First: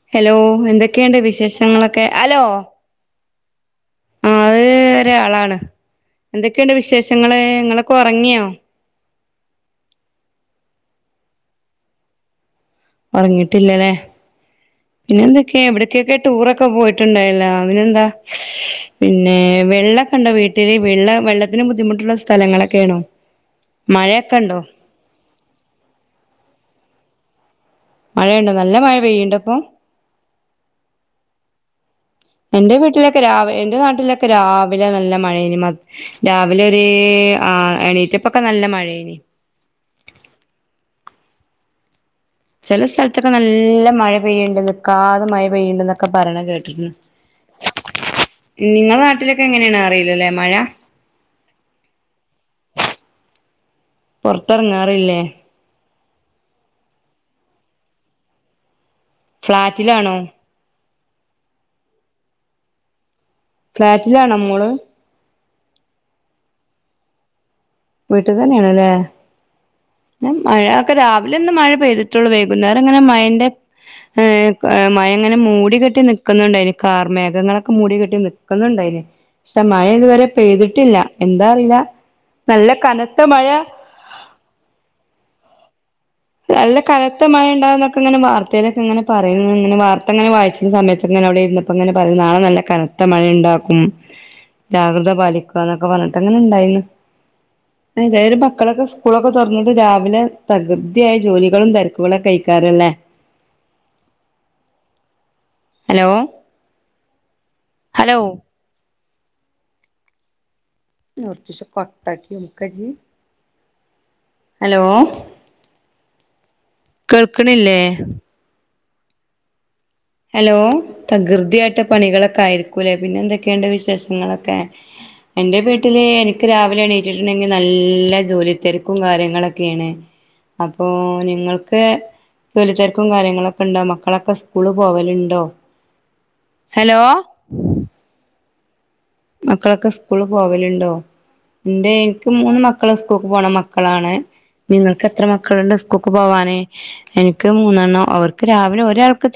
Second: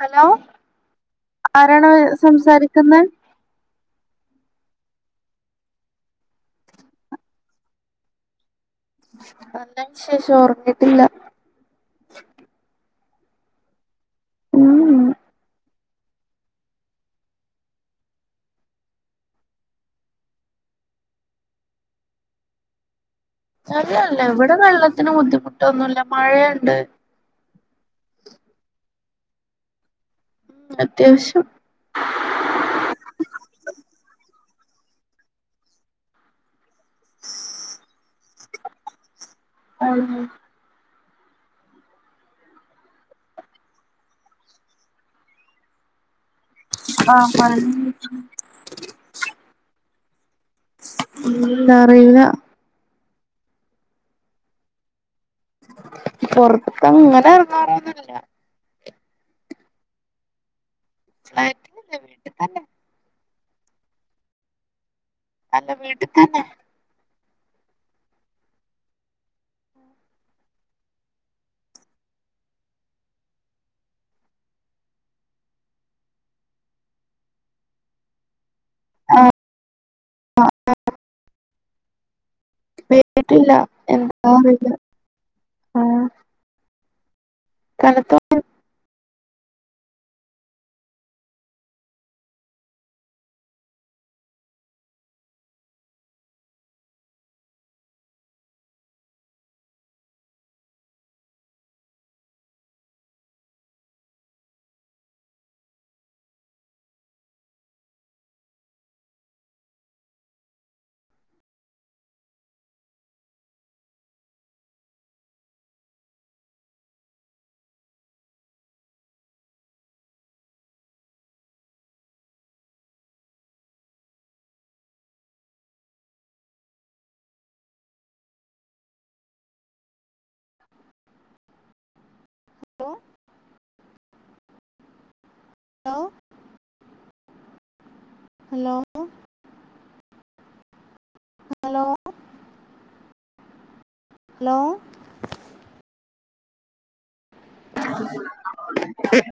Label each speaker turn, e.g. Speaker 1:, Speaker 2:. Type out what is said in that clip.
Speaker 1: Hello
Speaker 2: എന്തൊക്കെയുണ്ട്
Speaker 1: ആരാണ്
Speaker 2: വിശേഷങ്ങളൊക്കെ ഹലോ
Speaker 1: സംസാരിക്കുന്ന്
Speaker 2: ആ അത് ഒരാളാണ് എന്തൊക്കെയുണ്ട് വിശേഷങ്ങള് നിങ്ങളൊക്കെ ഉറങ്ങിയോ
Speaker 1: നല്ല വിശേഷം ഓർങ്ങിട്ടില്ല
Speaker 2: ഉറങ്ങിട്ടില്ലല്ലേ
Speaker 1: ഉം
Speaker 2: പിന്നെ എന്തൊക്കെയാ ഇവിടെ ക്കെ ടൂറൊക്കെ പോയിട്ടുണ്ടായില്ല അവനെന്താ പിന്നെ വെള്ള ക്കണ്ടേ വീട്ടില് വെള്ള വെള്ളത്തിന് ബുദ്ധിമുട്ടുള്ള സ്ഥലങ്ങളൊക്കെയാണോ
Speaker 1: അല്ല അല്ല
Speaker 2: മഴയൊക്കെ
Speaker 1: ഇവിടെ
Speaker 2: ഉണ്ടോ
Speaker 1: വെള്ളത്തിന് ബുദ്ധിമുട്ടൊന്നുമല്ല മഴയുണ്ട്
Speaker 2: മഴയുണ്ടോ നല്ല മഴ പെയ്യുണ്ടോപ്പൊ?
Speaker 1: അത്യാവശ്യം
Speaker 2: എന്റെ വീട്ടിലൊക്കെ രാവെ എന്റെ നാട്ടിലൊക്കെ രാവിലെ നല്ല മഴേയ്നി മദ്ര രാവിലെ ഒരു ആ എണീറ്റപ്പൊക്കെ നല്ല മഴേയ്നി
Speaker 1: [unintelligible]
Speaker 2: ചിലെ സ്ഥലത്തൊക്കെ നല്ല മഴ പെയ്യുണ്ട് നിക്കാതെ മഴ പെയ്യുണ്ട് എന്നൊക്കെ പറയണ കേട്ട്
Speaker 1: ആ പറയണ് കേട്ട്ക്ക്ണ്
Speaker 2: നിങ്ങളെ നാട്ടിലെക്കെ എങ്ങനെയാണറിയില്ല അല്ലേ മഴ
Speaker 1: [unintelligible] അറിയില്ല
Speaker 2: പൊറത്ത് എറങ്ങാറില്ലേ
Speaker 1: പൊറത്ത് അങ്ങനെ ഇറങ്ങറൊന്നുല്ല
Speaker 2: ഫ്ളാറ്റിലാണോ?
Speaker 1: ഐ [unintelligible]
Speaker 2: ഫ്ലാറ്റിലാണോ മോള്
Speaker 1: അല്ല വീട്ടിത്തന്നെ
Speaker 2: വീട്ടിതന്നെയാണില്ലേ മഴയൊക്കെ രാവിലെ ഒന്ന് മഴ പെയ്തിട്ടുള്ളു വൈകുന്നേരം ഇങ്ങനെ മഴന്റെ ഏഹ് ക മഴ അങ്ങനെ മൂടികെട്ടി നിക്കുന്നുണ്ടായിന് കാർ മേഘങ്ങളൊക്കെ മൂടികെട്ടി നിക്കുന്നുണ്ടായിര്ന്നു
Speaker 1: ആഹ്
Speaker 2: ക്ഷെ മഴ ഇതുവരെ പെയ്തിട്ടില്ല എന്താ അറിയില്ല നല്ല കനത്ത
Speaker 1: പെയ്തിട്ടില്ല
Speaker 2: മഴ
Speaker 1: എ [unintelligible] ആഹ്
Speaker 2: നല്ല കനത്ത മഴ ഇണ്ടാവുന്നൊക്കെ
Speaker 1: കനത്ത
Speaker 2: ഇങ്ങനെ വാർ വാർത്തേലൊക്കെ ഇങ്ങനെ പറയുന്നു ഇങ്ങനെ വാർത്ത ഇങ്ങനെ വായിച്ച സമയത്ത് ഇങ്ങനെ അവിടെ ഇരുന്നപ്പോ ഇങ്ങനെ പറയുന്നു നാളെ നല്ല കന ത്ത മഴ ഇണ്ടാക്കും ജാഗ്രത പാലിക്കുക എന്നൊക്കെ പറഞ്ഞിട്ട് അങ്ങനെ ഇണ്ടായിന്നു [unintelligible] മക്കളൊക്കെ സ്കൂളൊക്കെ തുറന്നിട്ട് രാവിലെ തകർ തിയായ ജോലികളും തെരക്കുകളും കയ്ക്കാറല്ലേ ഹലോ ഹലോ [unintelligible] ഹലോ കേൾക്കണില്ലേ? ഹലോ തകൃതിയായിട്ട് പണികളൊക്കെ ആയിരിക്കൂല്ലേ പിന്നെ എന്തൊക്കെയണ്ട് വിശേഷങ്ങളൊക്കെ? എന്റെ വീട്ടില് എനിക്ക് രാവിലെ എണീറ്റിട്ടിണ്ടെങ്കി നല്ല ജോലി തെരക്കും കാര്യങ്ങളൊക്കെയാണ് അപ്പോ നിങ്ങൾക്ക്
Speaker 1: ഹലോ
Speaker 2: ജോലിതിരക്കും കാര്യങ്ങളൊക്കെ ഇണ്ടോ മക്കളൊക്കെ സ്കൂളി പോവലിണ്ടോ ഹലോ
Speaker 1: ഹലോ
Speaker 2: മക്കളൊക്കെ സ്കൂള് പോവലിണ്ടോ?
Speaker 1: ഹലോ
Speaker 2: എന്റെ എനിക്ക് മൂന്ന് മക്കള് സ്കൂൾക്ക് പോണ മക്കളാണ്
Speaker 1: ഹലോ
Speaker 2: നിങ്ങൾ ക്ക്‌ എത്ര മക്കളിണ്ട് സ്കൂക്ക് പോവാന്? എനിക്ക് മൂന്നെണ്ണം അവർക്ക് രാവിലെ ഒരാൾക്ക് ചോ